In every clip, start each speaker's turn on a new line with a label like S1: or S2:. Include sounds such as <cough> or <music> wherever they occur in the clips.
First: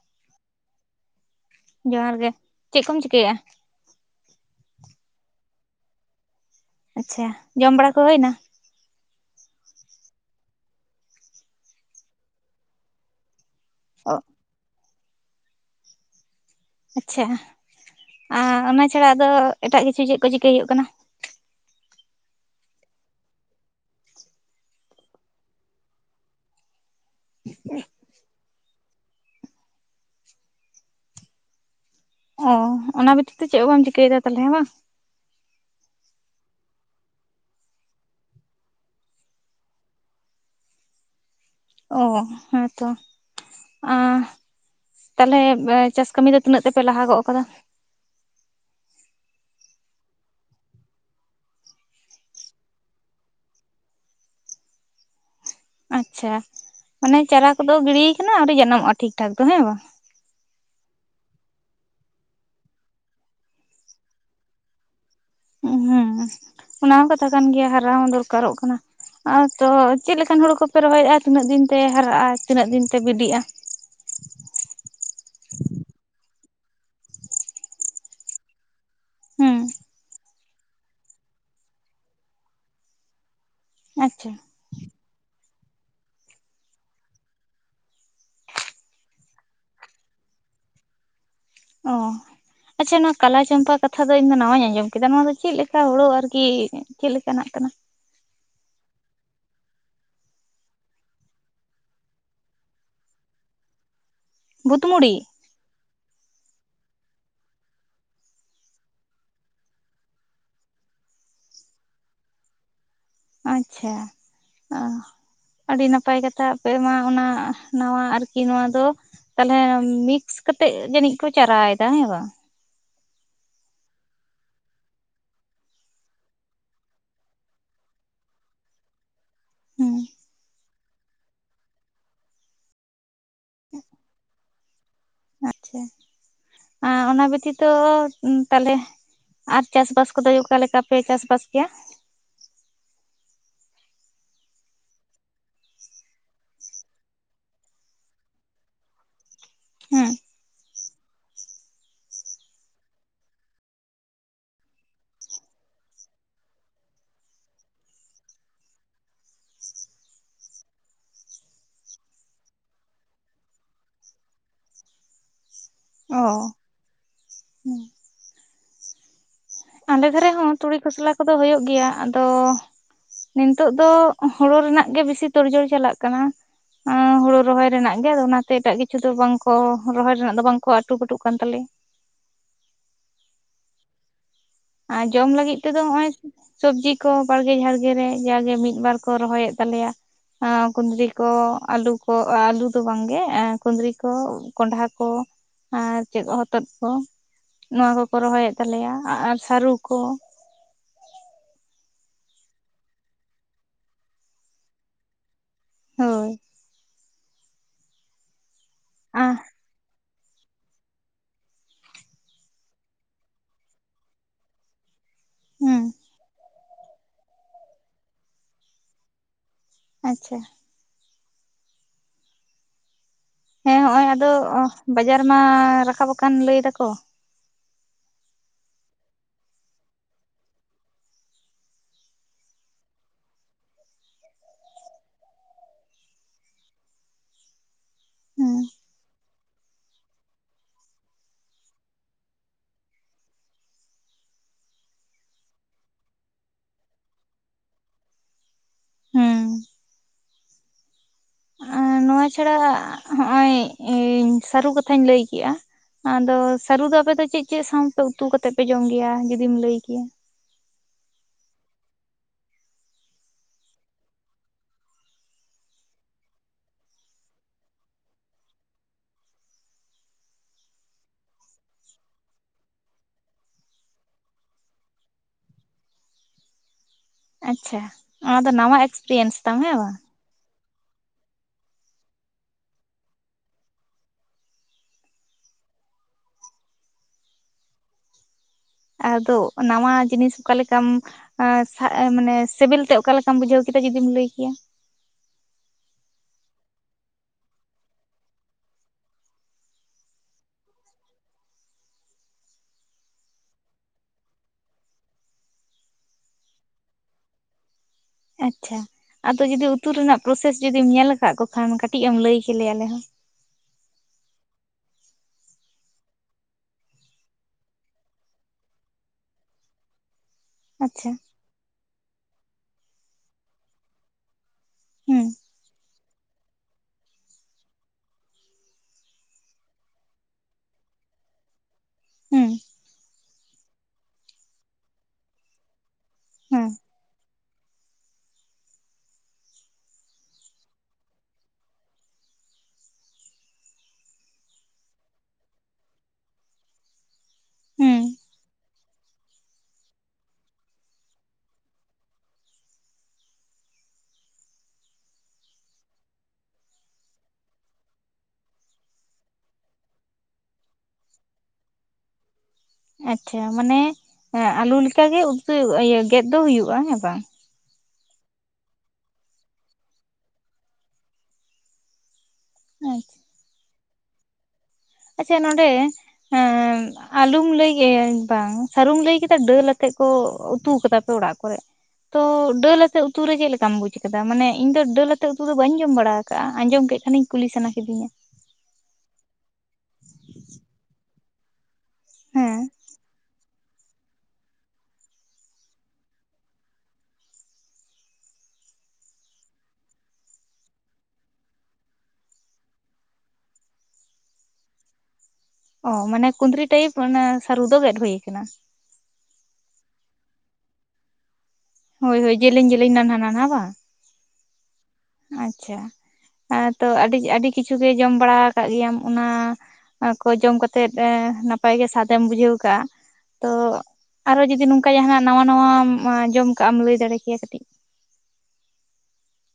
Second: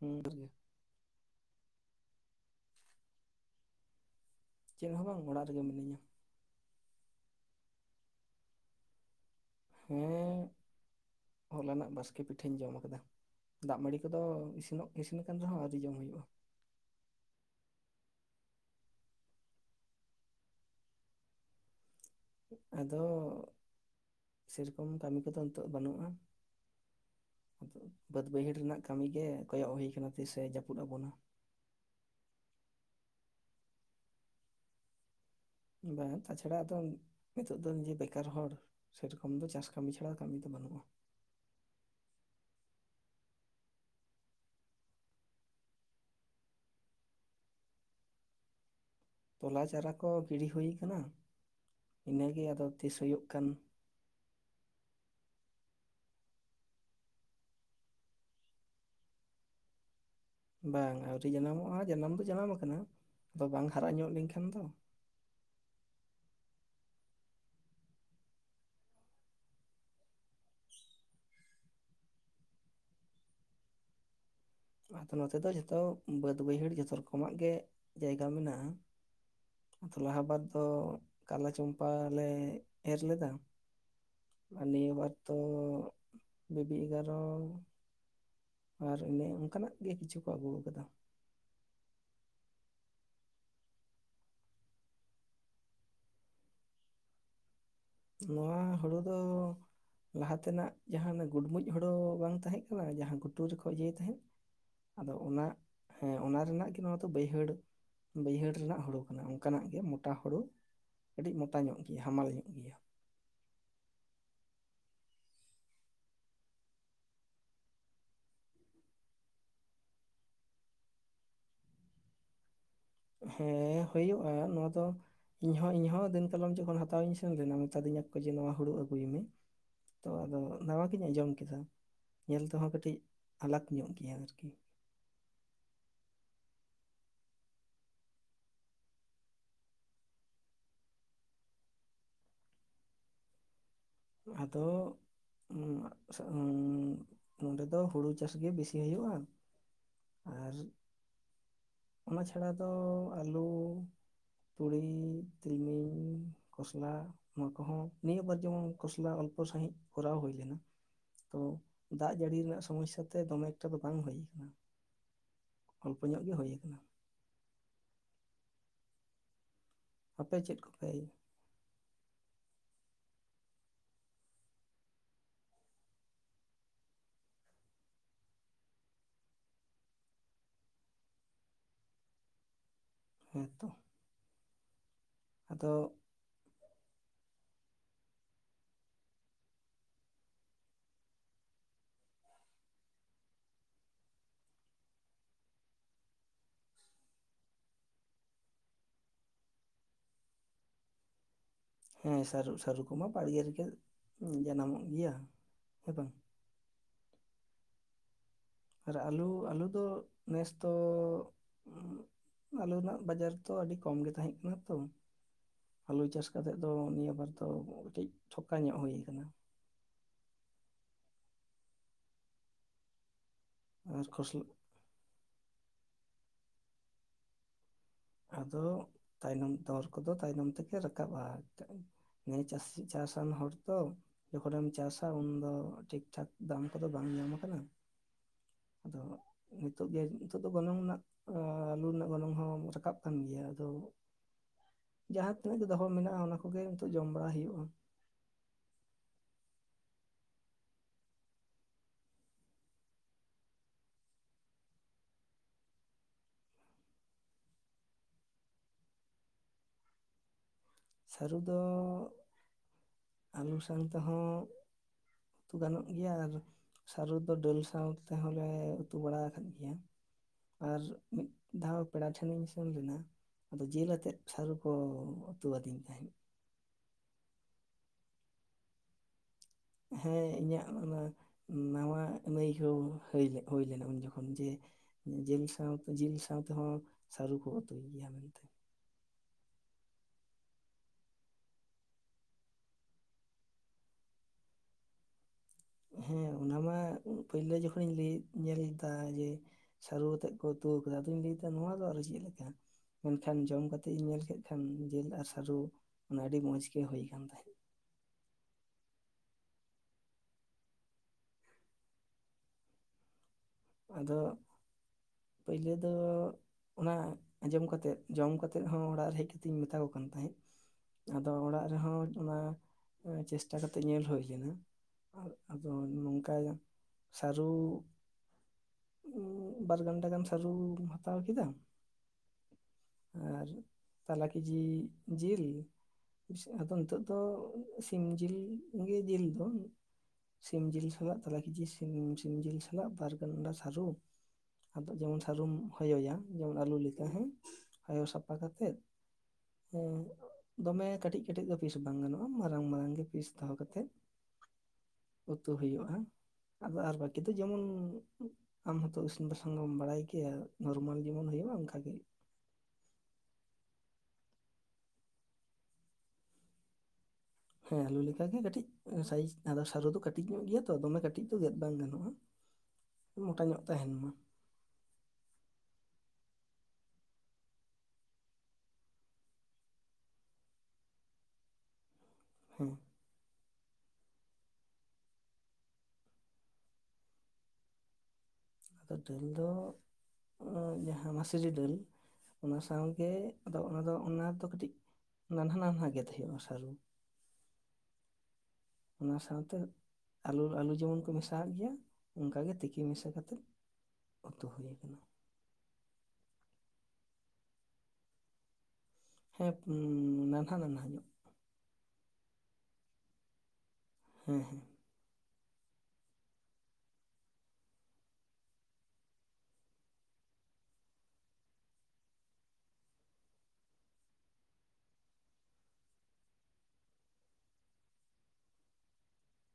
S1: ᱦᱩᱸ <unintelligible> ᱜᱮᱭᱟ
S2: ᱡᱚᱦᱟᱨ ᱜᱮ ᱪᱮᱫ ᱠᱚᱢ ᱪᱤᱠᱟᱭᱮᱜᱼᱟ ᱾
S1: ᱪᱮᱫ ᱦᱚᱸ ᱵᱟᱝ ᱚᱲᱟᱜ ᱨᱮᱜᱮ ᱢᱤᱱᱟᱹᱧᱟ
S2: ᱟᱪᱷᱟ ᱡᱚᱢ ᱵᱟᱲᱟ ᱠᱚ ᱦᱩᱭ ᱮᱱᱟ ᱾
S1: ᱦᱮᱸ ᱦᱚᱞᱟᱱᱟᱜ ᱵᱟᱥᱠᱮ ᱯᱤᱴᱷᱟᱹᱧ ᱡᱚᱢ ᱟᱠᱟᱫᱟ ᱫᱟᱜᱭ ᱢᱟᱹᱲᱤ
S2: ᱚ
S1: ᱠᱚᱫᱚ ᱤᱥᱤᱱᱚᱜ ᱤᱥᱤᱱ ᱟᱠᱟᱱ ᱨᱮᱦᱚᱸ ᱟᱣᱨᱤ ᱡᱚᱢ ᱦᱩᱭᱩᱜᱼᱟ ᱾
S2: ᱟᱪᱷᱟ ᱟᱻ ᱚᱱᱟ ᱪᱷᱟᱲᱟ ᱟᱫᱚ ᱮᱴᱟᱜ ᱠᱤᱪᱷᱩ ᱪᱮᱫ ᱠᱚ ᱪᱤᱠᱟᱹᱭ ᱦᱩᱭᱩᱜ ᱠᱟᱱᱟ ᱾
S1: ᱟᱫᱚ ᱥᱮ ᱨᱚᱠᱚᱢ ᱠᱟᱹᱢᱤ ᱠᱚᱫᱚ ᱱᱤᱛᱚᱜ ᱵᱟᱹᱱᱩᱜᱼᱟ ᱾ <unintelligible> ᱵᱟᱹᱫᱽ ᱵᱟᱹᱭᱦᱟᱹᱲ ᱨᱮᱱᱟᱜ ᱠᱟᱹᱢᱤ ᱜᱮ ᱠᱚᱭᱚᱜ ᱦᱩᱭ ᱠᱟᱱᱟ ᱛᱤᱥᱮ ᱡᱟᱹᱯᱩᱫ ᱟᱵᱚᱱᱟ
S2: ᱚᱸ ᱚᱱᱟ ᱵᱮᱛᱤ ᱛᱮ ᱪᱮᱫ ᱦᱚᱸ ᱵᱟᱢ ᱪᱤᱠᱟᱹᱭᱮᱫᱟ ᱛᱟᱦᱞᱮ ᱦᱮᱸ ᱵᱟᱝ ᱾
S1: ᱵᱟᱝ ᱛᱟᱪᱷᱟᱲᱟ ᱟᱫᱚ ᱱᱤᱛᱚᱜ ᱫᱚ ᱱᱤᱡᱮ ᱵᱮᱠᱟᱨ ᱦᱚᱲ ᱾ ᱥᱮᱨᱚᱠᱚᱢ ᱫᱚ ᱪᱟᱥ ᱠᱟᱹᱢᱤ ᱪᱷᱟᱲᱟ ᱠᱟᱹᱢᱤ ᱫᱚ ᱵᱟᱹᱱᱩᱜᱼᱟ ᱾
S2: ᱚᱸ ᱦᱮᱸ ᱛᱚ ᱟᱻ ᱛᱟᱦᱞᱮ ᱮᱸ ᱪᱟᱥ ᱠᱟᱹᱢᱤ ᱫᱚ ᱛᱤᱱᱟᱹᱜ ᱛᱮᱯᱮ ᱞᱟᱦᱟ ᱜᱚᱫ ᱟᱠᱟᱫᱟ ᱾
S1: ᱛᱚᱞᱟ ᱪᱟᱨᱟ ᱠᱚ ᱜᱤᱰᱤ ᱦᱩᱭ ᱠᱟᱱᱟ ᱤᱱᱟᱹᱜᱮ ᱟᱫᱚ ᱛᱤᱥ ᱦᱩᱭᱩᱜ ᱠᱷᱟᱱ
S2: ᱟᱪᱪᱷᱟ ᱢᱟᱱᱮ ᱪᱟᱨᱟ ᱠᱚᱫᱚ ᱜᱤᱲᱤ ᱭᱟᱠᱟᱱᱟ ᱟᱣᱨᱤ ᱡᱟᱱᱟᱢᱚᱜᱼᱟ ᱴᱷᱤᱠ ᱴᱷᱟᱠ ᱫᱚ ᱦᱮᱸ ᱵᱟᱝ ᱾
S1: ᱵᱟᱝ ᱟᱹᱣᱨᱤ ᱡᱟᱱᱟᱢᱚᱜᱼᱟ ᱡᱟᱱᱟᱢ ᱫᱚ ᱡᱟᱱᱟᱢ ᱟᱠᱟᱱᱟ ᱟᱫᱚ ᱵᱟᱝ ᱦᱟᱨᱟ ᱧᱚᱜ ᱞᱮᱱᱠᱷᱟᱱ ᱫᱚ
S2: ᱩᱸᱼᱦᱩᱸ ᱚᱱᱟ ᱦᱚᱸ ᱠᱟᱛᱷᱟ ᱠᱟᱱ ᱜᱮᱭᱟ ᱦᱟᱨᱟ ᱦᱚᱸ ᱫᱚᱨᱠᱟᱨᱚᱜ ᱠᱟᱱᱟ ᱟᱸ ᱛᱚ ᱪᱮᱫ ᱞᱮᱠᱟᱱ ᱦᱩᱲᱩ ᱠᱚᱯᱮ ᱨᱚᱦᱚᱭᱮᱜᱼᱟ ᱛᱤᱱᱟᱹᱜ ᱫᱤᱱ ᱛᱮ ᱦᱟᱨᱟᱜᱼᱟ ᱛᱤᱱᱟᱹᱜ ᱫᱤᱱ ᱛᱮ ᱵᱤᱰᱤᱜᱼᱟ ᱾
S1: ᱟᱫᱚ ᱱᱚᱛᱮ ᱫᱚ ᱡᱷᱚᱛᱚ ᱵᱟᱹᱫ ᱵᱟᱹᱭᱦᱟᱹᱲ ᱡᱷᱚᱛᱚ ᱨᱚᱠᱚᱢᱟᱜ ᱜᱮ ᱡᱟᱭᱜᱟ ᱢᱮᱱᱟᱜᱼᱟ᱾
S2: ᱦᱩᱸ
S1: ᱛᱚ ᱞᱟᱦᱟ ᱵᱟᱫ ᱫᱚ ᱠᱟᱞᱟ ᱪᱚᱢᱯᱟ ᱞᱮ ᱮᱨ ᱞᱮᱫᱟ᱾
S2: ᱟᱪᱪᱷᱟ᱾
S1: ᱟ ᱱᱤᱭᱟᱹ ᱵᱟᱨ ᱛᱚ ᱵᱚᱵᱤ ᱮᱜᱟᱨᱚ᱾ ᱟᱨ ᱚᱱᱮ ᱚᱱᱠᱟᱱᱟᱜ ᱜᱮ ᱠᱤᱪᱷᱩ ᱠᱚ ᱟᱹᱜᱩᱣ ᱟᱠᱟᱫᱟ᱾
S2: ᱚᱸ ᱟᱪᱪᱷᱟ ᱱᱚᱣᱟ ᱠᱟᱞᱟ ᱪᱟᱢᱯᱟ ᱠᱟᱛᱷᱟ ᱫᱚ ᱤᱧ ᱫᱚ ᱱᱟᱣᱟᱧ ᱟᱸᱡᱚᱢ ᱠᱮᱫᱟ ᱱᱚᱣᱟ ᱫᱚ ᱪᱤᱜ ᱞᱮᱠᱟ ᱦᱳᱲᱳ ᱟᱨᱠᱤ ᱪᱮ ᱞᱮᱠᱟ ᱱᱟᱜ ᱠᱟᱱᱟ?
S1: ᱱᱚᱣᱟ ᱦᱳᱲᱳ ᱫᱚ ᱞᱟᱦᱟ ᱛᱮᱱᱟᱜ ᱡᱟᱦᱟᱸ ᱚᱱᱟ ᱜᱩᱲᱢᱩᱡᱽ ᱦᱳᱲᱳ ᱵᱟᱝ ᱛᱟᱦᱮᱸᱜ ᱠᱟᱱᱟ ᱡᱟᱦᱟᱸ ᱜᱷᱩᱴᱩ ᱨᱮᱠᱚ ᱤᱭᱟᱹᱭ ᱛᱟᱦᱮᱸᱫ᱾ ᱟᱫᱚ
S2: ᱵᱷᱩᱛᱢᱩᱲᱤ
S1: ᱩᱱᱟᱹᱜ ᱦᱮᱸ, ᱚᱱᱟ ᱨᱮᱱᱟᱜ ᱜᱮ ᱱᱚᱣᱟ ᱫᱚ ᱵᱟᱹᱭᱦᱟᱹᱲ ᱵᱟᱹᱭᱦᱟᱹᱲ ᱨᱮᱱᱟᱜ ᱦᱳᱲᱳ ᱠᱟᱱᱟ, ᱚᱱᱠᱟᱱᱟᱜ ᱜᱮ ᱢᱳᱴᱟ ᱦᱳᱲᱳ ᱠᱟᱹᱴᱤᱡ ᱢᱚᱴᱟ ᱧᱚᱜ ᱜᱮᱭᱟ ᱦᱟᱢᱟᱞ ᱧᱚᱜ ᱜᱮᱭᱼᱟ᱾
S2: ᱟᱪᱪᱷᱟ, ᱚᱸ᱾ ᱟᱹᱰᱤ ᱱᱟᱯᱟᱭ ᱠᱟᱛᱷᱟ ᱟᱯᱮ ᱢᱟ ᱚᱱᱟ ᱱᱟᱣᱟ ᱟᱨᱠᱤ ᱱᱚᱣᱟ ᱫᱚ ᱛᱟᱦᱞᱮ ᱢᱤᱠᱥ ᱠᱟᱛᱮᱜ ᱡᱟᱹᱱᱤᱡ ᱠᱚ ᱪᱟᱨᱟᱭ ᱫᱟ ᱦᱮᱸ ᱵᱟᱝ?
S1: ᱦᱮᱸ, ᱦᱩᱭᱩᱜᱼᱟ ᱱᱚᱣᱟ ᱫᱚ ᱤᱧᱦᱚᱸ ᱤᱧᱦᱚᱸ ᱫᱤᱱ ᱠᱟᱞᱚᱢ ᱡᱚᱠᱷᱚᱱ ᱦᱟᱛᱟᱣ ᱤᱧ ᱥᱮᱱ ᱞᱮᱱᱟ ᱢᱮᱛᱟ ᱫᱤᱧᱟᱹ ᱠᱚ ᱡᱮ ᱱᱚᱣᱟ ᱦᱩᱲᱩ ᱟᱹᱜᱩᱭ ᱢᱮ᱾
S2: ᱦᱩᱸ
S1: ᱛᱚ ᱟᱫᱚ ᱱᱟᱣᱟ ᱜᱤᱧ ᱟᱸᱡᱚᱢ ᱠᱮᱫᱟ ᱧᱮᱞ ᱛᱮᱦᱚᱸ ᱠᱟᱹᱴᱤᱡ ᱟᱞᱟᱠ ᱧᱚᱜ ᱜᱮᱭᱟ ᱟᱨᱠᱤ᱾
S2: ᱟᱪᱪᱷᱟ, ᱟᱸ ᱚᱱᱟ ᱵᱤᱛᱤ ᱛᱚ ᱩᱸ ᱛᱟᱦᱞᱮ ᱟᱨ ᱪᱟᱥᱼᱵᱟᱥ ᱠᱚᱫᱚ ᱚᱠᱟ ᱞᱮᱠᱟ ᱯᱮ ᱪᱟᱥ ᱵᱟᱥ ᱜᱮᱭᱟ?
S1: ᱟᱫᱚ ᱳᱸ ᱟᱪᱪᱷᱟ ᱳᱸ ᱟᱪᱪᱷᱟ ᱱᱚᱰᱮ ᱫᱚ ᱦᱩᱲᱩ ᱪᱟᱥ ᱜᱤ ᱵᱤᱥᱤ ᱦᱩᱭᱩᱜᱼᱟ᱾
S2: ᱦᱮᱸ᱾
S1: ᱟᱨ ᱚᱱᱟ ᱪᱷᱟᱲᱟ ᱫᱚ ᱟᱹᱞᱩ ᱛᱩᱲᱤ, ᱛᱤᱞᱢᱤᱧ, ᱠᱷᱚᱥᱞᱟ ᱱᱚᱣᱟ ᱠᱚᱦᱚᱸ ᱱᱤᱭᱟᱹ ᱵᱟᱨ ᱡᱮᱢᱚᱱ ᱠᱚᱥᱞᱟ ᱚᱞᱯᱳ ᱥᱟᱺᱦᱤ ᱠᱳᱨᱟᱣ ᱦᱩᱭ ᱞᱮᱱᱟ ᱛᱚ ᱫᱟᱜ ᱡᱟᱹᱲᱤ ᱨᱮᱱᱟᱜ ᱥᱚᱢᱚᱥᱟ ᱛᱮ ᱫᱚᱢᱮ ᱮᱠᱴᱟ ᱫᱚ ᱵᱟᱝ ᱦᱩᱭ ᱠᱟᱱᱟ᱾ ᱚᱞᱯᱚ ᱧᱚᱜ ᱜᱮ ᱦᱩᱭ ᱠᱟᱱᱟ᱾
S2: ᱦᱩᱸ᱾ ᱟᱞᱮ ᱫᱷᱟᱸᱨᱮ
S1: ᱟᱯᱮ
S2: ᱦᱚᱸ
S1: ᱪᱮᱫ
S2: ᱛᱩᱲᱤ,
S1: ᱠᱚᱯᱮ
S2: ᱠᱷᱚᱥᱞᱟ ᱠᱚᱫᱚ ᱦᱩᱭᱩᱜ ᱜᱮᱭᱟ, ᱟᱫᱚ ᱱᱤᱱᱛᱳᱜ ᱫᱚ ᱦᱳᱲᱳ ᱨᱮᱱᱟᱜ ᱜᱮ ᱵᱮᱥᱤ ᱛᱳᱲᱼᱡᱳᱲ ᱪᱟᱞᱟᱜ ᱠᱟᱱᱟ᱾ ᱟᱸ ᱦᱩᱲᱩ ᱨᱚᱦᱚᱭ ᱨᱮᱱᱟᱜ ᱜᱮ ᱟᱫᱚ ᱚᱱᱟᱛᱮ ᱮᱴᱟᱜ ᱠᱤᱪᱷᱩ ᱫᱚ ᱵᱟᱝ ᱠᱚ ᱨᱚᱦᱚᱭ ᱨᱮᱱᱟᱜ ᱫᱚ ᱵᱟᱝ ᱠᱚ ᱟᱴᱩ ᱯᱟᱹᱴᱩᱜ ᱠᱟᱱ ᱛᱟᱞᱮᱭᱟ᱾
S1: ᱦᱮᱸ ᱛᱚ᱾
S2: ᱟ ᱡᱚᱢ ᱞᱟᱹᱜᱤᱫ ᱛᱮ ᱫᱚ ᱦᱚᱜᱼᱚᱭ ᱥᱚᱵᱡᱤ ᱠᱚ ᱵᱟᱲᱜᱮᱼᱡᱷᱟᱲᱜᱮ ᱨᱮ ᱡᱟᱜᱮ ᱢᱤᱫ ᱵᱟᱨ ᱠᱚ ᱨᱚᱦᱚᱭᱮᱫ ᱛᱟᱞᱮᱭᱟ᱾ ᱟᱸ ᱠᱩᱸᱫᱽᱨᱤ ᱠᱚ ᱟᱞᱩ ᱠᱚ ᱟ-ᱟᱞᱩ ᱫᱚ ᱵᱟᱝ ᱜᱮ ᱮᱸ ᱠᱩᱸᱫᱽᱨᱤ ᱠᱚ ᱠᱚᱸᱰᱷᱟ ᱠᱚ᱾ ᱟᱨ ᱪᱮᱫ ᱦᱚᱛᱚᱫ ᱠᱚ ᱱᱚᱣᱟ ᱠᱚᱠᱚ ᱨᱚᱦᱚᱭᱮᱫ ᱛᱟᱞᱮᱭᱟ ᱟ-ᱟᱨ ᱥᱟᱹᱨᱩ ᱠᱚ᱾
S1: ᱦᱮᱸ, ᱥᱟᱹᱨᱩᱼᱥᱟᱹᱨᱩ ᱠᱩᱢᱟ ᱵᱟᱲᱜᱮ ᱨᱮᱜᱮ ᱡᱟᱱᱟᱢᱚᱜ ᱜᱮᱭᱟ ᱦᱮᱸ ᱵᱟᱝ?
S2: ᱦᱳᱭ
S1: ᱟᱨ ᱟᱞᱩ,
S2: ᱟᱸ
S1: ᱟᱞᱩ ᱫᱚ ᱱᱮᱥ ᱛᱚᱻ ᱩᱸᱜ ᱟᱞᱩ ᱨᱮᱱᱟᱜ ᱵᱟᱡᱟᱨ ᱛᱚ ᱟᱹᱰᱤ ᱠᱚᱢ ᱜᱮ ᱛᱟᱦᱮᱸᱜ ᱠᱟᱱᱟ ᱛᱚ᱾
S2: ᱦᱩᱸ
S1: ᱟᱹᱞᱩ ᱪᱟᱥ ᱠᱟᱛᱮᱫ ᱫᱚ ᱱᱤᱭᱟᱹ ᱵᱟᱨ ᱫᱚ ᱠᱟᱹᱴᱤᱡ ᱴᱷᱚᱠᱟ ᱧᱚᱜ ᱦᱩᱭᱩ ᱟᱠᱟᱱᱟ᱾
S2: ᱟᱪᱪᱷᱟ᱾ ᱦᱮᱸ ᱦᱚᱦᱚᱭ
S1: ᱟᱨ
S2: ᱟᱫᱚ
S1: ᱠᱷᱚᱥᱞᱟ
S2: ᱟᱸ ᱵᱟᱡᱟᱨ ᱢᱟᱻ ᱨᱟᱠᱟᱵ ᱟᱠᱟᱱ ᱞᱟᱹᱭ ᱫᱟᱠᱚ᱾
S1: ᱟᱫᱚ ᱛᱟᱭᱱᱚᱢ ᱫᱚᱨ ᱠᱚᱫᱚ ᱛᱟᱭᱱᱚᱢ ᱛᱮᱜᱮ ᱨᱟᱠᱟᱵᱼᱟ᱾ ᱱᱮ ᱪᱟᱹᱥᱤ ᱪᱟᱥᱼᱟᱱ ᱦᱚᱲ ᱛᱚ᱾ ᱡᱚᱠᱷᱚᱱᱮᱢ ᱪᱟᱥᱟ ᱩᱱᱫᱚ ᱴᱷᱤᱠᱼᱴᱷᱟᱠ ᱫᱟᱢ ᱠᱚᱫᱚ ᱵᱟᱝ ᱧᱟᱢ ᱟᱠᱟᱱᱟ᱾
S2: ᱦᱩᱸ
S1: ᱟᱫᱚ ᱱᱤᱛᱳᱜ ᱜᱮ ᱱᱤᱛᱳᱜ ᱫᱚ ᱜᱚᱱᱚᱝ ᱨᱮᱱᱟᱜ ᱮᱸ ᱟᱹᱞᱩ ᱨᱮᱱᱟᱜ ᱜᱚᱱᱚᱝ ᱦᱚᱸ ᱨᱟᱠᱟᱵ ᱠᱟᱱ ᱜᱮᱭᱟ ᱟᱫᱚ, ᱡᱟᱦᱟᱸ ᱛᱤᱱᱟᱹᱜ ᱜᱮ ᱫᱚᱦᱚ ᱢᱮᱱᱟᱜᱼᱟ ᱚᱱᱟ ᱠᱚᱜᱮ ᱱᱤᱛᱚᱜ ᱡᱚᱢ ᱵᱟᱲᱟ ᱦᱩᱭᱩᱜᱼᱟ᱾
S2: ᱦᱩᱸ᱾ ᱱᱚᱶᱟ ᱪᱷᱟᱲᱟ ᱦᱚᱸᱜ-ᱚᱭ ᱮᱧ ᱥᱟᱨᱩ ᱠᱟᱛᱷᱟᱧ ᱞᱟᱹᱭ ᱠᱮᱜ-ᱟ᱾ ᱟᱫᱚ ᱥᱟᱹᱨᱩ ᱫᱚ ᱟᱯᱮ ᱫᱚ ᱪᱮᱜ ᱪᱮᱜ ᱥᱟᱶᱛᱮ ᱩᱛᱩ ᱠᱟ ᱠᱟᱛᱮᱜ ᱯᱮ ᱡᱚᱢ ᱜᱮᱭᱟ ᱡᱩᱫᱤᱢ ᱞᱟᱹᱭ ᱠᱮᱭᱟ?
S1: ᱥᱟᱹᱨᱩ ᱫᱚᱜ ᱟᱞᱩ ᱥᱟᱝ ᱛᱮᱦᱚᱸᱼᱼ ᱩᱛᱩ ᱜᱟᱱᱚᱜ ᱜᱮᱭᱟ ᱟᱨᱼᱼ ᱥᱟᱨᱩ ᱫᱚ ᱰᱟᱹᱞ ᱥᱟᱶ ᱛᱮᱦᱚᱸ ᱞᱮ ᱩᱛᱩ ᱵᱟᱲᱟ ᱟᱠᱟᱫ ᱜᱮᱭᱟ᱾ ᱟᱨ ᱢᱤᱫ ᱫᱷᱟᱣ ᱯᱮᱲᱟ ᱴᱷᱮᱱᱤᱧ ᱥᱮᱱ ᱞᱤᱱᱟ᱾ ᱟᱫᱚ ᱡᱤᱞ ᱟᱛᱮᱫ ᱥᱟᱨᱩ ᱠᱚ ᱩᱛᱩ ᱣᱟᱫᱤᱧ ᱛᱟᱦᱮᱸᱫ᱾
S2: ᱟᱪᱪᱷᱟ ᱚᱱᱟ ᱫᱚ ᱱᱟᱶᱟ ᱮᱠᱥᱯᱮᱨᱤᱭᱮᱱᱥ ᱛᱟᱢ ᱦᱮᱸ ᱵᱟᱝ᱾
S1: ᱦᱮᱸ ᱤᱧᱟᱜ ᱚᱱᱟ ᱱᱟᱶᱟ ᱱᱟᱹᱭᱦᱟᱹᱣ ᱦᱟᱹᱭ ᱞᱮᱜ ᱦᱩᱭ ᱞᱮᱱᱟ ᱩᱱ ᱡᱚᱠᱷᱚᱱ ᱡᱮᱼᱼ ᱡᱤᱞ ᱥᱟᱶᱛᱮ ᱡᱤᱞ ᱥᱟᱶ ᱛᱮᱦᱚᱸ ᱥᱟᱨᱩ ᱠᱚ ᱩᱛᱩᱭ ᱜᱮᱭᱟ ᱢᱮᱱᱛᱮ᱾
S2: ᱟᱫᱚ ᱱᱟᱣᱟ ᱡᱤᱱᱤᱥ ᱚᱠᱟ ᱞᱮᱠᱟᱢᱼᱼ ᱟᱸ ᱥᱟᱜ ᱢᱟᱱᱮ ᱥᱮᱵᱤᱞ ᱛᱮ ᱚᱠᱟ ᱞᱮᱠᱟᱢ ᱵᱩᱡᱷᱟᱹᱣ ᱠᱮᱫᱟ ᱡᱩᱫᱤᱢ ᱞᱟᱹᱭ ᱠᱮᱭ? ᱟ
S1: ᱦᱮᱸ ᱚᱱᱟ ᱢᱟ ᱯᱳᱭᱞᱳ ᱡᱚᱠᱷᱚᱱ ᱱᱤᱧ ᱞᱟᱹᱭ ᱧᱮᱞ ᱫᱟ ᱡᱮᱼᱼ ᱥᱟᱹᱨᱩ ᱣᱟᱛᱮᱫ ᱠᱚ ᱩᱛᱩᱣ ᱟᱠᱟᱫᱟ ᱟᱫᱚᱧ ᱞᱟᱹᱭ ᱫᱟ ᱱᱚᱣᱟ ᱫᱚ ᱟᱨᱚ ᱪᱮᱜ ᱞᱮᱠᱟ? ᱢᱮᱱ ᱠᱷᱟᱱ ᱡᱚᱢ ᱠᱟᱛᱮᱜ ᱤᱧ ᱧᱮᱞ ᱠᱮᱫ ᱠᱷᱟᱱ ᱡᱤᱞ ᱟᱨ ᱥᱟᱨᱩ ᱟᱹᱰᱤ ᱢᱚᱸᱡᱽ ᱜᱮ ᱦᱚᱭ ᱠᱟᱱ ᱛᱟᱦᱮᱸᱫ᱾
S2: ᱟᱪᱪᱷᱟ ᱟᱫᱚ ᱡᱩᱫᱤ ᱩᱛᱩ ᱨᱮᱱᱟᱜ ᱯᱨᱚᱥᱮᱥ ᱡᱩᱫᱤᱢ ᱧᱮᱞ ᱟᱠᱟᱜ ᱠᱚ ᱠᱷᱟᱱ ᱠᱟᱹᱴᱤᱡ ᱮᱢ ᱞᱟᱹᱭ ᱠᱮᱞᱮᱭᱟ ᱟᱞᱮ ᱦᱚᱸ?
S1: ᱟᱫᱚ ᱯᱟᱹᱭᱞᱟᱹ ᱫᱚᱼᱼ ᱚᱱᱟ ᱟᱸᱡᱚᱢ ᱠᱟᱛᱮᱫ ᱡᱚᱢ ᱠᱟᱛᱮᱫ ᱦᱚᱸ ᱚᱲᱟᱜ ᱨᱮ ᱦᱮᱡ ᱠᱟᱛᱮᱜ ᱤᱧ ᱢᱮᱛᱟ ᱠᱚ ᱠᱟᱱ ᱛᱟᱦᱮᱸᱫ᱾
S2: ᱟᱪᱪᱷᱟ
S1: ᱟᱫᱚ ᱚᱲᱟᱜ ᱨᱮᱦᱚᱸ ᱚᱱᱟ ᱪᱮᱥᱴᱟ ᱠᱟᱛᱮᱜ ᱧᱮᱞ ᱦᱩᱭ ᱮᱱᱟ᱾
S2: ᱦᱩᱸ
S1: ᱟᱨ ᱟᱫᱚ ᱱᱚᱝᱠᱟ ᱜᱮ ᱥᱟᱨᱩᱼᱼ ᱩᱸ ᱵᱟᱨ ᱜᱟᱱᱰᱟ ᱜᱟᱱ ᱥᱟᱨᱩᱢ ᱦᱟᱛᱟᱣ ᱠᱮᱫᱟᱼᱼ
S2: ᱦᱩᱸ
S1: ᱟᱨ ᱛᱟᱞᱟ ᱠᱤᱡᱤ ᱡᱤᱞ᱾ <unintelligible>
S2: ᱦᱩᱸ
S1: ᱟᱫᱚ ᱱᱤᱛᱚᱜ ᱫᱚ ᱩᱸ ᱥᱤᱢ ᱡᱤᱞ᱾ ᱜᱮ ᱡᱤᱞ ᱫᱚ ᱥᱤᱢ ᱡᱤᱞ ᱥᱟᱞᱟᱜ ᱛᱟᱞᱟ ᱠᱮᱡᱤ ᱥᱤᱢ ᱥᱤᱢ ᱡᱤᱞ ᱥᱟᱞᱟᱜ ᱵᱟᱨᱼᱼ ᱜᱟᱱᱰᱟ ᱥᱟᱨᱩ᱾ ᱟᱫᱚ ᱡᱮᱢᱚᱱ ᱥᱟᱨᱩᱢ ᱦᱚᱭᱚᱭᱟ ᱡᱮᱢᱚᱱ ᱟᱞᱩ ᱞᱮᱠᱟ ᱦᱮᱸ
S2: ᱦᱩᱸ
S1: ᱦᱚᱭᱚ ᱥᱟᱯᱷᱟ ᱠᱟᱛᱮᱫᱼᱼ ᱦᱮᱸ ᱚᱜᱼᱼ ᱫᱚᱢᱮ ᱠᱟᱴᱤᱡᱼᱠᱟᱴᱤᱡ ᱫᱚ ᱯᱤᱥ ᱵᱟᱝ ᱜᱟᱱᱚᱜ-ᱟ ᱢᱟᱨᱟᱝᱼᱢᱟᱨᱟᱝ ᱜᱮ ᱯᱤᱥ ᱫᱚᱦᱚ ᱠᱟᱛᱮᱫ᱾ ᱩᱛᱩ ᱦᱩᱭᱩᱜ-ᱟ ᱟᱫᱚ ᱟᱨ ᱵᱟᱠᱤ ᱫᱚ ᱡᱮᱢᱚᱱᱼᱼ ᱟᱢ ᱦᱚᱸᱛᱚ ᱤᱥᱤᱱ ᱵᱟᱥᱟᱝ ᱫᱚᱢ ᱵᱟᱲᱟᱭ ᱜᱮᱭᱟ ᱱᱚᱨᱢᱟᱞ ᱡᱮᱢᱚᱱ ᱦᱩᱭᱩᱜ-ᱟ ᱚᱱᱠᱟ ᱜᱮ᱾
S2: ᱟᱪᱪᱷᱟ ᱢᱟᱱᱮ ᱮᱸ ᱟᱞᱩ ᱞᱮᱠᱟ ᱜᱮ ᱩᱛᱩᱭ ᱤᱭᱟᱹ ᱜᱮᱫ ᱫᱚ ᱦᱩᱭᱩᱜ-ᱟ ᱦᱮᱸ ᱵᱟᱝ᱾
S1: ᱦᱮᱸ ᱟᱞᱩ ᱞᱮᱠᱟ ᱜᱮ ᱠᱟᱹᱴᱤᱡᱼᱼ ᱥᱟᱭᱤᱡᱽ ᱟᱫᱚ ᱥᱟᱨᱩ ᱫᱚ ᱠᱟᱴᱤᱡ ᱧᱚᱜ ᱜᱮᱭᱟ ᱛᱚ ᱫᱚᱢᱮ ᱠᱟᱴᱤᱡ ᱫᱚ ᱜᱮᱫ ᱵᱟᱝ ᱜᱟᱱᱚᱜ-ᱟ᱾ ᱢᱚᱴᱟ ᱧᱚᱜ ᱛᱟᱦᱮᱸᱱ ᱢᱟ᱾
S2: ᱟᱪᱪᱷᱟ ᱱᱚᱸᱰᱮᱼᱼ
S1: <inaudible>
S2: ᱟᱞᱩᱢ ᱞᱟᱹᱭ ᱜᱮ ᱵᱟᱝ ᱥᱟᱨᱩᱢ ᱞᱟᱹᱭ ᱠᱮᱫᱟ ᱰᱟᱹᱞ ᱟᱛᱮᱜ ᱠᱚ ᱩᱛᱩ ᱠᱟᱫᱟ ᱟᱯᱮ ᱚᱲᱟᱜ ᱠᱚᱨᱮ? ᱛᱚ
S1: ᱦᱮᱸ
S2: ᱰᱟᱹᱞ ᱟᱛᱮᱜ ᱩᱛᱼᱼ ᱩᱛᱩ ᱨᱮ ᱪᱮᱫ ᱞᱮᱠᱟᱢ ᱵᱩᱽ ᱠᱟᱫᱟ ᱢᱟᱱᱮ ᱤᱧ ᱫᱚ ᱰᱟᱹᱞ ᱟᱛᱮᱜ ᱩᱛᱩ ᱫᱚ ᱵᱟᱹᱧ ᱡᱚᱢ ᱵᱟᱲᱟ ᱟᱠᱟᱜ-ᱟ ᱟᱸᱡᱚᱢ ᱠᱮᱜ ᱠᱷᱟᱱᱤᱧ ᱠᱩᱞᱤ ᱥᱟᱱᱟ ᱠᱤᱫᱤᱧᱟ᱾
S1: ᱟᱫᱚ ᱰᱟᱹᱞ ᱫᱚ ᱡᱟᱦᱟᱸ ᱢᱟᱥᱨᱤ ᱰᱟᱹᱞ
S2: ᱦᱮᱸ
S1: ᱚᱱᱟ ᱥᱟᱶᱜᱮ ᱟᱫᱚ ᱚᱱᱟ ᱫᱚ ᱚᱱᱟ ᱫᱚ ᱠᱟᱹᱴᱤᱡ ᱱᱟᱱᱦᱟ ᱱᱟᱱᱦᱟ ᱜᱮ ᱛᱟᱦᱮ ᱦᱩᱭᱩᱜᱼᱟ ᱥᱟᱹᱨᱩ ᱚᱱᱟ ᱥᱟᱶᱛᱮ ᱟᱹᱞᱩ ᱟᱹᱞᱩ ᱡᱮᱢᱚᱱ ᱠᱚ ᱢᱮᱥᱟᱣᱟᱜ ᱜᱮᱭᱟ ᱚᱱᱠᱟᱜᱮ ᱛᱤᱠᱤ ᱢᱮᱥᱟ ᱠᱟᱛᱮᱜ ᱩᱛᱩ ᱦᱩᱭ ᱟᱠᱟᱱᱟ᱾
S2: ᱚ ᱢᱟᱱᱮ ᱠᱩᱸᱫᱽᱨᱤ ᱴᱟᱹᱭᱤᱯ ᱚᱱᱟ ᱥᱟᱨᱩ ᱫᱚ ᱜᱮᱫ ᱦᱩᱭ ᱠᱟᱱᱟ᱾
S1: ᱦᱮᱸᱯ ᱱᱟᱱᱦᱟ ᱱᱟᱱᱦᱟ ᱧᱚᱜ᱾
S2: ᱦᱚᱭ ᱦᱚᱭ ᱡᱤᱞᱤᱧ ᱡᱤᱞᱤᱧ ᱱᱟᱱᱦᱟ ᱱᱟᱱᱦᱟ ᱵᱟ᱾
S1: ᱦᱩᱸ ᱦᱩᱸ᱾
S2: ᱟᱪᱪᱷᱟ ᱟᱨ ᱛᱚ ᱟᱰᱤ ᱟᱰᱤᱡ ᱠᱤᱪᱷᱩ ᱜᱮ ᱡᱚᱢ ᱵᱟᱲᱟ ᱟᱠᱟᱜ ᱜᱮᱭᱟᱢ ᱚᱱᱟᱼᱼ ᱚᱱᱟ ᱠᱚ ᱡᱚᱢ ᱠᱟᱛᱮᱜ ᱮᱸ ᱱᱟᱯᱟᱭ ᱜᱮ ᱥᱟᱛᱮᱢ ᱵᱩᱡᱷᱟᱹᱣ ᱠᱟᱜ-ᱟ᱾ ᱛᱚ ᱟᱨᱚ ᱡᱩᱫᱤ ᱱᱚᱝᱠᱟ ᱡᱟᱦᱟᱸ ᱱᱟᱜ ᱱᱟᱣᱟ ᱱᱟᱣᱟᱢ ᱚᱸ ᱡᱚᱢ ᱠᱟᱜ-ᱟᱢ ᱞᱟᱹᱭ ᱫᱟᱲᱮ ᱠᱮᱭᱟ ᱠᱟᱹᱴᱤᱡ?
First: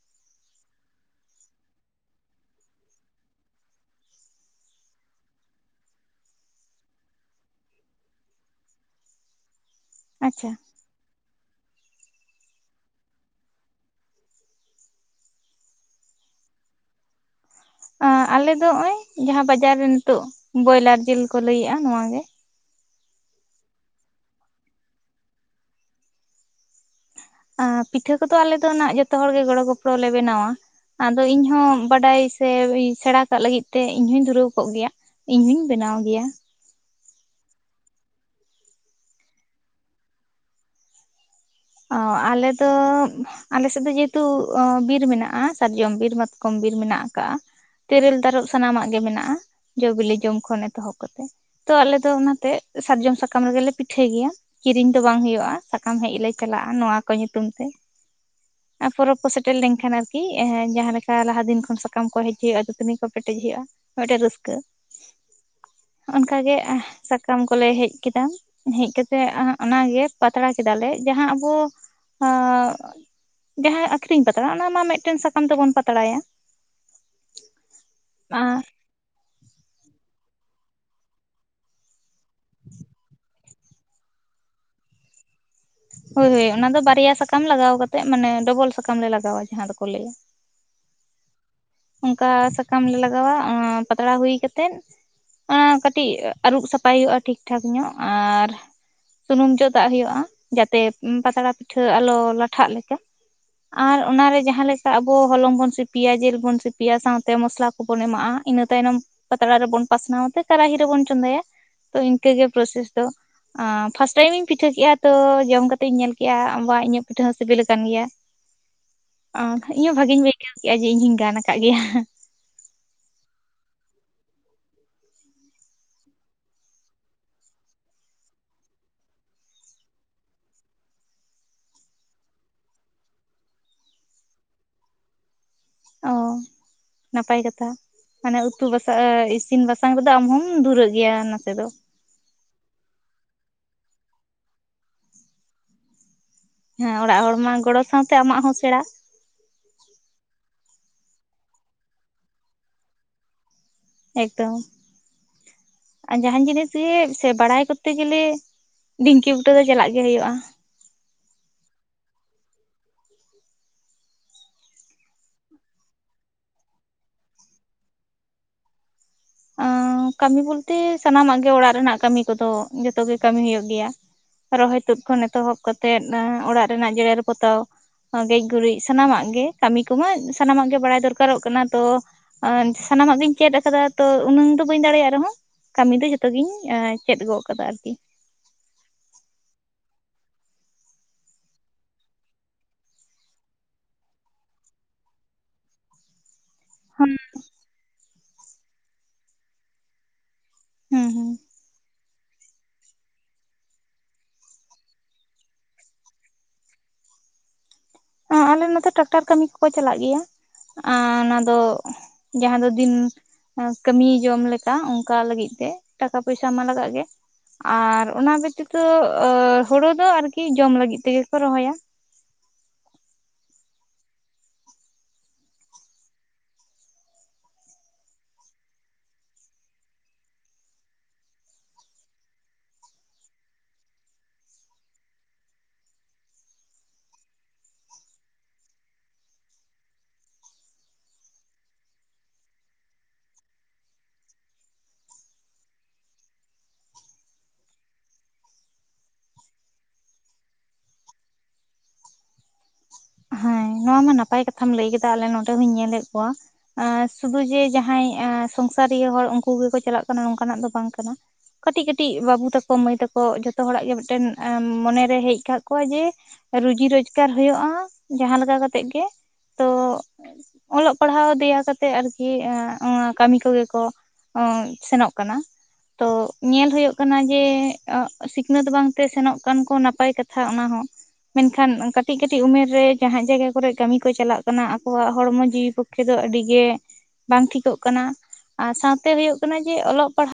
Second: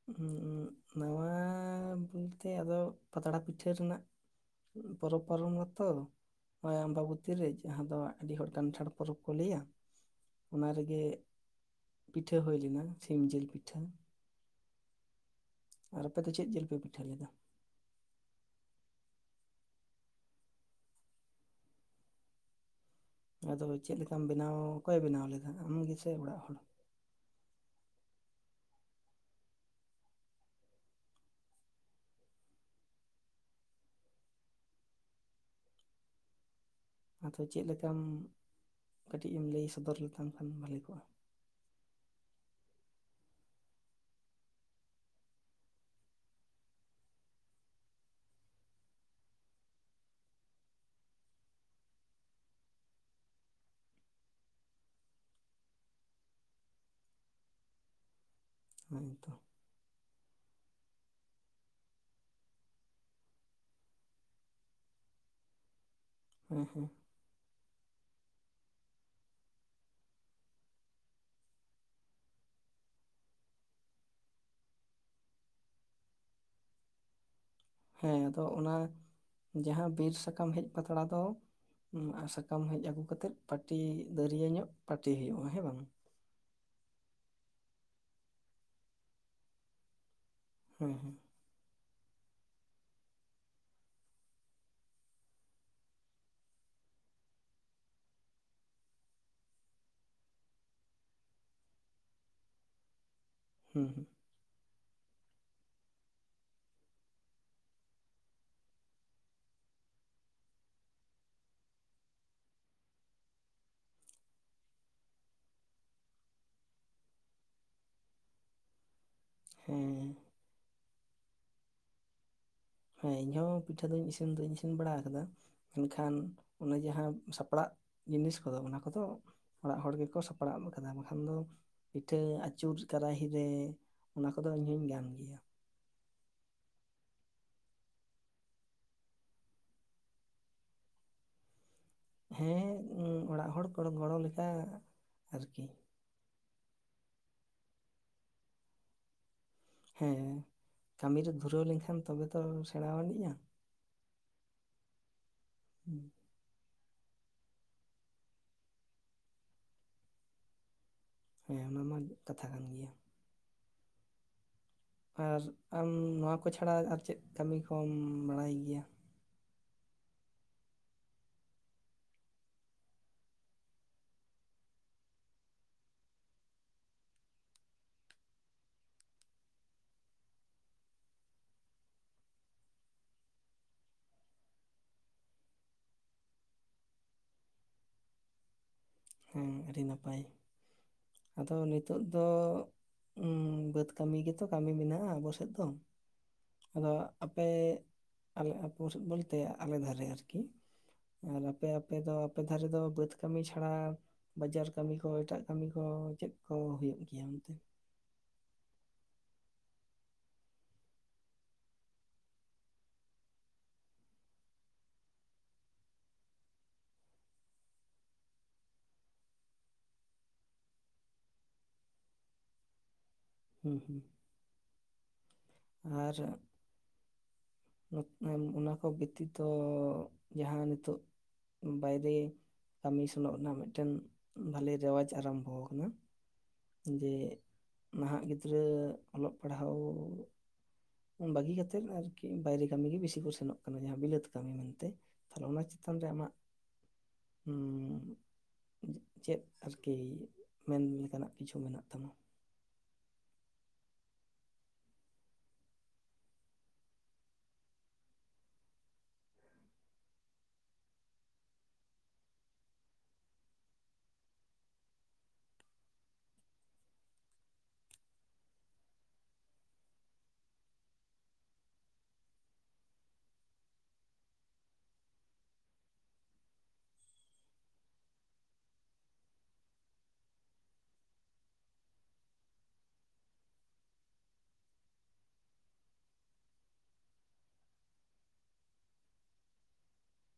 S1: ᱦᱩᱸ ᱩᱸ ᱱᱚᱶᱟ ᱵᱩᱞᱛᱮᱭᱟᱫᱚ ᱯᱟᱛᱲᱟ ᱯᱤᱴᱷᱟᱹ ᱨᱮᱱᱟᱜᱼᱼ ᱯᱚᱨᱚᱵᱽ ᱯᱟᱨᱚᱢ ᱱᱟ ᱛᱚ᱾ ᱦᱳᱭ ᱟᱢᱵᱟᱵᱚᱛᱤ ᱨᱮ ᱡᱟᱦᱟᱸ ᱫᱚ ᱟᱹᱰᱤ ᱦᱚᱲ ᱠᱟᱱᱴᱷᱟᱲ ᱯᱚᱨᱚᱵᱽ ᱠᱚ ᱞᱟᱹᱭᱟ
S2: ᱟᱪᱪᱷᱟ
S1: ᱚᱱᱟ ᱨᱮᱜᱮ ᱯᱤᱴᱷᱟᱹ ᱦᱩᱭ ᱞᱮᱱᱟ ᱥᱤᱢ ᱡᱤᱞ ᱯᱤᱴᱷᱟᱹ ᱟᱨ ᱟᱯᱮ ᱫᱚ ᱪᱮᱫ ᱡᱤᱞ ᱯᱮ ᱯᱤᱴᱷᱟᱹ ᱞᱮᱫᱟ
S2: ᱟᱞᱮ ᱫᱚ ᱚᱸᱭ ᱡᱟᱦᱟᱸ ᱵᱟᱡᱟᱨ ᱨᱮ ᱱᱤᱛᱚᱜ ᱵᱚᱭᱞᱟᱨ ᱡᱤᱞ ᱠᱚ ᱞᱟᱹᱭᱮᱜᱼᱟ ᱱᱚᱣᱟ ᱜᱮ
S1: ᱟᱫᱚ ᱪᱮᱫ ᱞᱮᱠᱟᱢ ᱵᱮᱱᱟᱣ ᱚᱠᱚᱭ ᱵᱮᱱᱟᱣ ᱞᱮᱫᱟ ᱟᱢ ᱜᱮᱥᱮ ᱚᱲᱟᱜ ᱦᱚᱲ
S2: ᱟᱨ ᱯᱤᱴᱷᱟᱹ ᱠᱚᱫᱚ ᱟᱞᱮ ᱫᱚ ᱱᱟᱜ ᱡᱚᱛᱚ ᱦᱚᱲ ᱜᱮ ᱜᱚᱲᱚ ᱜᱚᱯᱚᱲᱚ ᱞᱮ ᱵᱮᱱᱟᱣᱟ᱾ ᱟᱫᱚ ᱤᱧ ᱦᱚᱸ ᱵᱟᱰᱟᱭ ᱥᱮ ᱥᱮᱬᱟ ᱠᱟᱜ ᱞᱟᱹᱜᱤᱫ ᱛᱮ ᱤᱧᱦᱚᱧ ᱫᱷᱩᱨᱟᱹᱣ ᱠᱚᱜ ᱜᱮᱭᱟ ᱤᱧ ᱦᱚᱧ ᱵᱮᱱᱟᱣ ᱜᱮᱭᱟ
S1: ᱟᱫᱚ ᱪᱮᱫ ᱞᱮᱠᱟᱢ ᱠᱟᱹᱴᱤᱡ ᱮᱢ ᱞᱟᱹᱭ ᱥᱚᱫᱚᱨ ᱞᱮᱠᱷᱟᱱ ᱵᱷᱟᱜᱤ ᱦᱩᱭ ᱠᱚᱜᱼᱟ
S2: ᱚ ᱟᱞᱮ ᱫᱚ.... ᱟᱞᱮ ᱥᱮᱫ ᱫᱚ ᱡᱮᱦᱮᱛᱩ ᱵᱤᱨ ᱢᱮᱱᱟᱜᱼᱟ ᱥᱟᱨᱡᱚᱢ ᱵᱤᱨ ᱢᱟᱛᱠᱚᱢ ᱵᱤᱨ ᱢᱮᱱᱟᱜ ᱟᱠᱟᱜ-ᱟ ᱛᱮᱨᱮᱞ ᱛᱟᱨᱚᱵ ᱥᱟᱱᱟᱢᱟᱜ ᱜᱮ ᱢᱮᱱᱟᱜᱼᱟ ᱡᱚᱼ ᱵᱤᱞᱤ ᱡᱚᱢ ᱠᱷᱚᱱ ᱮᱛᱚᱦᱚᱵ ᱠᱟᱛᱮ ᱛᱚ ᱟᱞᱮ ᱫᱚ ᱚᱱᱟᱛᱮ ᱥᱟᱨᱡᱚᱢ ᱥᱟᱠᱟᱢ ᱨᱮᱜᱮ ᱞᱮ ᱯᱤᱴᱷᱟᱹᱭ ᱜᱮᱭᱟ ᱠᱤᱨᱤᱧ ᱫᱚ ᱵᱟᱝ ᱦᱩᱭᱩᱜᱼᱟ ᱥᱟᱠᱟᱢ ᱦᱮᱡ ᱞᱮ ᱪᱟᱞᱟᱜᱼᱟ ᱱᱚᱣᱟ ᱠᱚ ᱧᱩᱛᱩᱢ ᱛᱮ ᱟᱨ ᱯᱚᱨᱚᱵᱽ ᱠᱚ
S1: ᱦᱮᱸᱛᱚ
S2: ᱥᱮᱴᱮᱨ ᱞᱮᱱᱠᱷᱟᱱ ᱟᱨᱠᱤ ᱠᱤ ᱮᱸ ᱡᱟᱦᱟᱸᱮ ᱞᱮᱠᱟ ᱞᱟᱦᱟ ᱫᱤᱱ ᱠᱷᱚᱱ ᱥᱟᱠᱟᱢ ᱠᱚ ᱦᱮᱡ ᱦᱩᱭᱩᱜᱼᱟ ᱫᱩᱛᱱᱤ ᱠᱚ ᱯᱮᱴᱮᱡ ᱦᱩᱭᱩᱜᱼᱟ ᱢᱤᱫᱴᱮᱱ ᱨᱟᱹᱥᱠᱟᱹ
S1: <inaudible>
S2: ᱚᱱᱠᱟ ᱜᱮ
S1: ᱦᱮᱸ
S2: ᱮ..
S1: ᱦᱮᱸ
S2: ᱥᱟᱠ.. ᱠᱟᱢ ᱠᱚᱞᱮ ᱦᱮᱡ ᱠᱮᱫᱟ ᱦᱮᱡ ᱠᱟᱛᱮᱜ ᱚᱱᱟᱜᱮ ᱯᱟᱛᱲᱟ ᱠᱮᱫᱟᱞᱮ ᱡᱟᱦᱟᱸ ᱟᱵᱚ ᱟ..... ᱡᱟᱦᱟᱸ ᱟᱠᱷᱨᱤᱧ ᱯᱟᱛᱲᱟ ᱚᱱᱟ ᱢᱟ ᱢᱤᱫᱴᱮᱱ ᱥᱟᱠᱟᱢ ᱛᱮᱵᱚᱱ ᱯᱟᱛᱲᱟᱭᱟ
S1: ᱦᱮᱸ ᱟᱫᱚ ᱚᱱᱟ ᱡᱟᱦᱟᱸ ᱵᱤᱨ ᱥᱟᱠᱟᱢ ᱦᱮᱡ ᱯᱟᱛᱲᱟ ᱫᱚ ᱥᱟᱠᱟᱢ ᱦᱮᱡ ᱟᱹᱜᱩ ᱠᱟᱛᱮᱫ ᱯᱟᱹᱴᱤ ᱫᱟᱹᱨᱭᱟᱹ ᱧᱚᱜ ᱯᱟᱹᱴᱤ ᱦᱩᱭᱩᱜᱼᱟ ᱦᱮᱸ ᱵᱟᱝ
S2: ᱦᱳᱭ ᱦᱳᱭ ᱚᱱᱟ ᱫᱚ ᱵᱟᱨᱭᱟ ᱥᱟᱠᱟᱢ ᱞᱟᱜᱟᱣ ᱠᱟᱛᱮᱫ ᱢᱟᱱᱮ ᱰᱚᱵᱚᱞ ᱥᱟᱠᱟᱢ ᱞᱮ ᱞᱟᱜᱟᱣᱟ ᱡᱟᱦᱟᱸ ᱫᱚᱠᱚ ᱞᱟᱹᱭᱟ᱾
S1: ᱦᱮᱸ ᱦᱮᱸ
S2: ᱚᱝᱠᱟ ᱥᱟᱠᱟᱢ ᱞᱮ ᱞᱟᱜᱟᱣᱟ ᱟᱸ... ᱯᱟᱛᱲᱟ ᱦᱩᱭ ᱠᱟᱛᱮᱫ ᱚᱱᱟ ᱠᱟᱹᱴᱤᱡ ᱟᱹᱨᱩᱵ ᱥᱟᱯᱷᱟᱭ ᱦᱩᱭᱩᱜᱼᱟ ᱴᱷᱤᱠᱴᱷᱟᱠ ᱧᱚᱜ ᱟᱨ ᱥᱩᱱᱩᱢ ᱡᱚᱫᱟᱜ ᱦᱩᱭᱩᱜᱼᱟ ᱡᱟᱛᱮ ᱯᱟᱛᱲᱟ ᱯᱤᱴᱷᱟᱹ ᱟᱞᱚ ᱞᱟᱴᱷᱟᱜ ᱞᱮᱠᱟ
S1: ᱦᱮᱸ
S2: ᱟᱨ ᱚᱱᱟᱨᱮ ᱡᱟᱦᱟᱸ ᱞᱮᱠᱟ ᱟᱵᱚ ᱦᱚᱞᱚᱝ ᱵᱚᱱ ᱥᱤᱯᱤᱭᱟ ᱡᱮᱞ ᱵᱩᱱ <unintelligible> ᱥᱤᱯᱤᱭᱟ ᱥᱟᱶᱛᱮ ᱢᱚᱥᱞᱟ ᱠᱚᱵᱚᱱ ᱮᱢᱟᱜᱼᱟ ᱤᱱᱟᱹ ᱛᱟᱭᱱᱚᱢ ᱯᱟᱛᱲᱟ ᱨᱮᱵᱚᱱ ᱯᱟᱥᱱᱟᱣ ᱛᱮ ᱠᱟᱨᱟᱦᱤ ᱨᱮᱵᱚᱱ ᱪᱚᱸᱫᱟᱭᱟ ᱛᱚ ᱤᱱᱠᱟᱹᱜᱮ ᱯᱨᱚᱥᱮᱥ ᱫᱚ ᱯᱷᱟᱥᱴ ᱴᱟᱭᱤᱢ ᱤᱧ ᱯᱤᱴᱷᱟᱹ ᱠᱮᱜᱼᱟ ᱛᱚ ᱡᱚᱢ ᱠᱟᱛᱮᱧ ᱧᱮᱞ ᱠᱮᱜᱼᱟ ᱵᱟ ᱤᱧᱟᱹᱜ ᱯᱤᱴᱷᱟᱹ ᱦᱚᱸ ᱥᱤᱵᱤᱞ ᱠᱟᱱ ᱜᱮᱭᱟ
S1: <inaudible>
S2: ᱟ.. ᱤᱧ ᱦᱚᱸ
S1: ᱦᱮᱸ
S2: ᱵᱷᱟᱹᱜᱤᱧ ᱟᱹᱭᱠᱟᱹᱣ ᱠᱮᱜ-ᱟ ᱡᱮ ᱤᱧ ᱦᱚᱧ ᱜᱟᱱ ᱟᱠᱟᱜ ᱜᱮᱭᱟ
S1: ᱦᱮᱸ ᱤᱧᱦᱚᱸ ᱯᱤᱴᱷᱟᱹ ᱫᱚᱧ ᱤᱥᱤᱱ ᱫᱩᱧ ᱤᱥᱤᱱ ᱵᱟᱲᱟ ᱟᱠᱟᱫᱟ ᱢᱮᱱᱠᱷᱟᱱ ᱚᱱᱟ ᱡᱟᱦᱟᱸ ᱥᱟᱯᱲᱟᱜ ᱡᱤᱱᱤᱥ ᱠᱚᱫᱚ ᱚᱱᱟ ᱠᱚᱫᱚ ᱚᱲᱟᱜ ᱦᱚᱲ ᱜᱮᱠᱚ ᱥᱟᱯᱲᱟᱣ ᱟᱠᱟᱫᱟ ᱵᱟᱠᱷᱟᱱ ᱫᱚ ᱯᱤᱴᱷᱟᱹ ᱟᱹᱪᱩᱨ ᱠᱟᱨᱟᱦᱤᱨᱮ ᱚᱱᱟ ᱠᱚᱫᱚ ᱤᱧ ᱦᱚᱧ ᱜᱟᱱ ᱜᱮᱭᱟ
S2: ᱚ
S1: <inaudible>
S2: ᱱᱟᱯᱟᱭ ᱠᱟᱛᱷᱟ ᱦᱟᱱᱮ ᱩᱛᱩ ᱵᱟᱥᱟᱝ ᱤᱥᱤᱱ ᱵᱟᱥᱟᱝ ᱨᱮᱫᱚ ᱟᱢ ᱦᱚᱢ ᱫᱷᱩᱨᱟᱹᱜ ᱜᱮᱭᱟ ᱱᱟᱥᱮ ᱫᱚ᱾
S1: ᱦᱮᱸ ᱚᱲᱟᱜ ᱦᱚᱲ ᱠᱚ ᱜᱚᱲᱚ ᱞᱮᱠᱟ ᱟᱨᱠᱤ
S2: ᱦᱮᱸ ᱚᱲᱟᱜ ᱦᱚᱲ ᱢᱟ ᱜᱚᱲᱚ ᱥᱟᱶᱛᱮ ᱟᱢᱟᱜ ᱦᱚᱸ ᱥᱮᱬᱟ
S1: ᱦᱮᱸ ᱠᱟᱹᱢᱤ ᱨᱮ ᱫᱷᱩᱨᱟᱹᱣ ᱞᱮᱱᱠᱷᱟᱱ ᱛᱚᱵᱮ ᱛᱚ ᱥᱮᱬᱟᱣ ᱟᱹᱱᱤᱡᱼᱟ
S2: ᱮᱠᱫᱚᱢ ᱟᱡ ᱡᱟᱦᱟᱱ ᱡᱤᱱᱤᱥ ᱜᱮ ᱥᱮ ᱵᱟᱲᱟᱭ ᱠᱚᱨᱛᱮ ᱜᱮᱞᱮ ᱰᱷᱤᱝᱠᱤ ᱵᱩᱴᱟᱹ ᱫᱚ ᱪᱟᱞᱟᱜ ᱜᱮ ᱦᱩᱭᱩᱜᱼᱟ
S1: ᱦᱮᱸ ᱚᱱᱟ ᱢᱟ ᱠᱟᱛᱷᱟ ᱠᱟᱱ ᱜᱮᱭᱟ᱾ ᱟᱨ ᱟᱢ ᱱᱚᱣᱟ ᱠᱚ ᱪᱷᱟᱲᱟ ᱟᱨ ᱪᱮᱫ ᱠᱟᱹᱢᱤ ᱠᱚᱢ ᱵᱟᱲᱟᱭ ᱜᱮᱭᱟ᱾
S2: ᱟᱶ ᱠᱟᱹᱢᱤ ᱵᱚᱞᱛᱮ ᱥᱟᱱᱟᱢᱟᱜ ᱜᱮ ᱚᱲᱟᱜ ᱨᱮᱱᱟᱜ ᱠᱟᱹᱢᱤ ᱠᱚᱫᱚ ᱡᱚᱛᱚ ᱜᱮ ᱠᱟᱹᱢᱤ ᱦᱩᱭᱩᱜ ᱜᱮᱭᱟ ᱨᱚᱦᱚᱭ ᱛᱩᱫ ᱠᱷᱚᱱ ᱮᱛᱚᱦᱚᱵ ᱠᱟᱛᱮᱫ ᱚᱲᱟᱜ ᱨᱮᱱᱟᱜ ᱡᱮᱨᱮᱲ ᱯᱚᱛᱟᱣ ᱜᱮᱡᱽ ᱜᱩᱨᱤᱡᱽ ᱥᱟᱱᱟᱢᱟᱜ ᱜᱮ ᱠᱟᱹᱢᱤ ᱠᱚᱢᱟ ᱥᱟᱱᱟᱢᱟᱜ ᱜᱮ ᱵᱟᱲᱟᱭ ᱫᱚᱨᱠᱟᱨᱚᱜ ᱠᱟᱱᱟ ᱛᱚ᱾ ᱟᱨ ᱥᱟᱱᱟᱢᱟᱜ ᱜᱤᱧ ᱪᱮᱫ ᱟᱠᱟᱫᱟ᱾ ᱛᱚ ᱩᱱᱟᱹᱝ ᱫᱚ ᱵᱟᱹᱧ ᱫᱟᱲᱮᱭᱟᱜ ᱨᱮᱦᱚᱸ ᱠᱟᱹᱢᱤ ᱫᱚ ᱡᱷᱚᱛᱚᱜᱤᱧ ᱪᱮᱫ ᱜᱚᱜ ᱟᱠᱟᱫᱟ ᱟᱨᱠᱤ᱾
S1: ᱦᱮᱸ ᱟᱹᱰᱤ ᱱᱟᱯᱟᱭ ᱟᱫᱚ ᱱᱤᱛᱚᱜ ᱫᱚ ᱵᱟᱹᱫᱽ ᱠᱟᱹᱢᱤ ᱜᱮᱛᱚ ᱠᱟᱹᱢᱤ ᱢᱮᱱᱟᱜᱼᱟ ᱟᱵᱚ ᱥᱮᱱ ᱫᱚ᱾ ᱟᱫᱚ
S2: ᱦᱩᱸ
S1: ᱟᱯᱮ ᱟᱞᱮ ᱟᱹᱛᱩ ᱵᱚᱞᱛᱮ ᱟᱞᱮ ᱫᱷᱟᱨᱮ ᱟᱨᱠᱤ
S2: ᱦᱩᱸ
S1: ᱟᱨ
S2: ᱦᱩᱸ
S1: ᱟᱯᱮ ᱟᱯᱮ ᱫᱚ ᱟᱯᱮ ᱫᱷᱟᱨᱮ ᱫᱚ ᱵᱟᱹᱫᱽ ᱠᱟᱹᱢᱤ ᱪᱷᱟᱲᱟ ᱵᱟᱡᱟᱨ ᱠᱟᱹᱢᱤ ᱠᱚ ᱮᱴᱟᱜ ᱠᱟᱹᱢᱤ ᱠᱚ ᱪᱮᱫ ᱠᱚ ᱦᱩᱭᱩᱜ ᱜᱮᱭᱟ ᱚᱱᱛᱮ?
S2: ᱟᱞᱮ ᱱᱚᱛᱮ ᱴᱨᱟᱠᱴᱟᱨ ᱠᱟᱹᱢᱤ ᱠᱚᱠᱚ ᱪᱟᱞᱟᱜ ᱜᱮᱭᱟ᱾ ᱟᱨ ᱚᱱᱟᱫᱚ ᱡᱟᱦᱟᱸ ᱫᱚ ᱫᱤᱱ ᱠᱟᱹᱢᱤᱭ ᱡᱚᱢ ᱞᱮᱠᱟ ᱚᱱᱠᱟ ᱞᱟᱹᱜᱤᱫ ᱛᱮ ᱴᱟᱠᱟ ᱯᱚᱭᱥᱟ ᱢᱟ ᱞᱟᱜᱟᱜ ᱜᱮ ᱟᱨ ᱚᱱᱟ ᱵᱮᱛᱤᱛᱚ ᱦᱩᱲᱩ ᱫᱚ ᱟᱨᱠᱤ ᱡᱚᱢ ᱞᱟᱹᱜᱤᱫ ᱛᱮᱜᱮᱠᱚ ᱨᱚᱦᱚᱭᱟ᱾
S1: ᱦᱩᱸ ᱦᱩᱸ ᱟᱨ ᱚᱱᱟ ᱠᱚ ᱵᱮᱛᱤᱛᱚ ᱡᱟᱦᱟᱸ ᱱᱤᱛᱚᱜ ᱵᱟᱭᱨᱮ ᱠᱟᱹᱢᱤ ᱥᱮᱱᱚᱜ ᱨᱮᱱᱟᱜ ᱢᱤᱫᱴᱮᱱ ᱵᱷᱟᱞᱮ ᱨᱮᱣᱟᱡᱽ ᱟᱨᱟᱢᱵᱷᱚ ᱟᱠᱟᱱᱟ᱾ ᱡᱮ ᱱᱟᱦᱟᱜ ᱜᱤᱫᱽᱨᱟᱹ ᱚᱞᱚᱜ ᱯᱟᱲᱦᱟᱣ ᱵᱟᱹᱜᱤ ᱠᱟᱛᱮᱫ ᱟᱨᱠᱤ ᱵᱟᱭᱨᱮ ᱠᱟᱹᱢᱤᱜᱮ ᱵᱮᱥᱤ ᱠᱚ ᱥᱮᱱᱚᱜ ᱠᱟᱱᱟ ᱡᱟᱦᱟᱸ ᱵᱤᱞᱟᱹᱛ ᱠᱟᱹᱢᱤ ᱢᱮᱱᱛᱮ᱾ ᱛᱟᱦᱚᱞᱮ ᱚᱱᱟ ᱪᱮᱛᱟᱱ ᱨᱮ ᱟᱢᱟᱜ ᱦᱮᱸ ᱪᱮᱫᱽ ᱟᱨᱠᱤ ᱢᱮᱱ ᱞᱮᱠᱟᱱᱟᱜ ᱠᱤᱪᱷᱩ ᱢᱮᱱᱟᱜ ᱛᱟᱢᱟ?
S2: ᱦᱮᱸ ᱱᱚᱣᱟ ᱢᱟ ᱱᱟᱯᱟᱭ ᱠᱟᱛᱷᱟᱢ ᱞᱟᱹᱭ ᱠᱮᱫᱟ᱾ ᱟᱞᱮ ᱱᱚᱸᱰᱮ ᱦᱚᱧ ᱧᱮᱞᱮᱫ ᱠᱚᱣᱟ ᱥᱩᱫᱷᱩ ᱡᱮ ᱡᱟᱦᱟᱸᱭ ᱥᱚᱝᱥᱟᱨᱤᱭᱟᱹ ᱦᱚᱲ ᱩᱱᱠᱩ ᱜᱮᱠᱚ ᱪᱟᱞᱟᱜ ᱠᱟᱱᱟ ᱱᱚᱝᱠᱟᱱᱟᱜ ᱫᱚ ᱵᱟᱝ ᱠᱟᱱᱟ᱾ ᱠᱟᱹᱴᱤᱡ ᱠᱟᱹᱴᱤᱡ ᱵᱟᱹᱵᱩ ᱛᱟᱠᱚ ᱢᱟᱹᱭ ᱛᱟᱠᱚ ᱡᱷᱚᱛᱚ ᱦᱚᱲᱟᱜ ᱜᱮ ᱢᱤᱫᱴᱮᱱ ᱢᱚᱱᱮᱨᱮ ᱦᱮᱡ ᱟᱠᱟᱫ ᱠᱚᱣᱟ ᱡᱮ ᱨᱩᱡᱤ ᱨᱳᱡᱜᱟᱨ ᱦᱩᱭᱩᱜᱼᱟ ᱡᱟᱸᱦᱟ ᱞᱮᱠᱟ ᱠᱟᱛᱮᱜ ᱜᱮ ᱛᱚ ᱚᱞᱚᱜ ᱯᱟᱲᱦᱟᱣ ᱫᱮᱭᱟ ᱠᱟᱛᱮᱜ ᱟᱨᱠᱤ ᱚᱱᱟ ᱠᱟᱹᱢᱤ ᱠᱚᱜᱮ ᱠᱚ ᱚᱸ ᱥᱮᱱᱚᱜ ᱠᱟᱱᱟ᱾ ᱛᱚ ᱧᱮᱞ ᱦᱳᱭᱳᱜ ᱠᱟᱱᱟ ᱡᱮ ᱥᱤᱠᱷᱱᱟᱹᱛ ᱵᱟᱝᱛᱮ ᱥᱮᱱᱚᱜ ᱠᱟᱱ ᱠᱚ ᱱᱟᱯᱟᱭ ᱠᱟᱛᱷᱟ ᱚᱱᱟᱦᱚᱸ᱾ ᱢᱮᱱᱠᱷᱟᱱ ᱠᱟᱹᱴᱤᱡᱽ ᱠᱟᱹᱴᱤᱡᱽ ᱩᱢᱮᱨ ᱨᱮ ᱡᱟᱦᱟᱸ ᱡᱟᱭᱜᱟ ᱠᱚᱨᱮ ᱠᱟᱹᱢᱤ ᱠᱚ ᱪᱟᱞᱟᱜ ᱠᱟᱱᱟ ᱟᱠᱚᱣᱟᱜ ᱦᱚᱲᱢᱚ ᱡᱤᱣᱤ ᱯᱚᱠᱠᱷᱮ ᱫᱚ ᱟᱹᱰᱤ ᱜᱮ ᱵᱟᱝ ᱴᱷᱤᱠᱚᱜ ᱠᱟᱱᱟ᱾ ᱟᱨ ᱥᱟᱶᱛᱮ ᱦᱳᱭᱳᱜ ᱠᱟᱱᱟ ᱡᱮ ᱚᱞᱚᱜ ᱯᱟᱲᱦᱟᱣ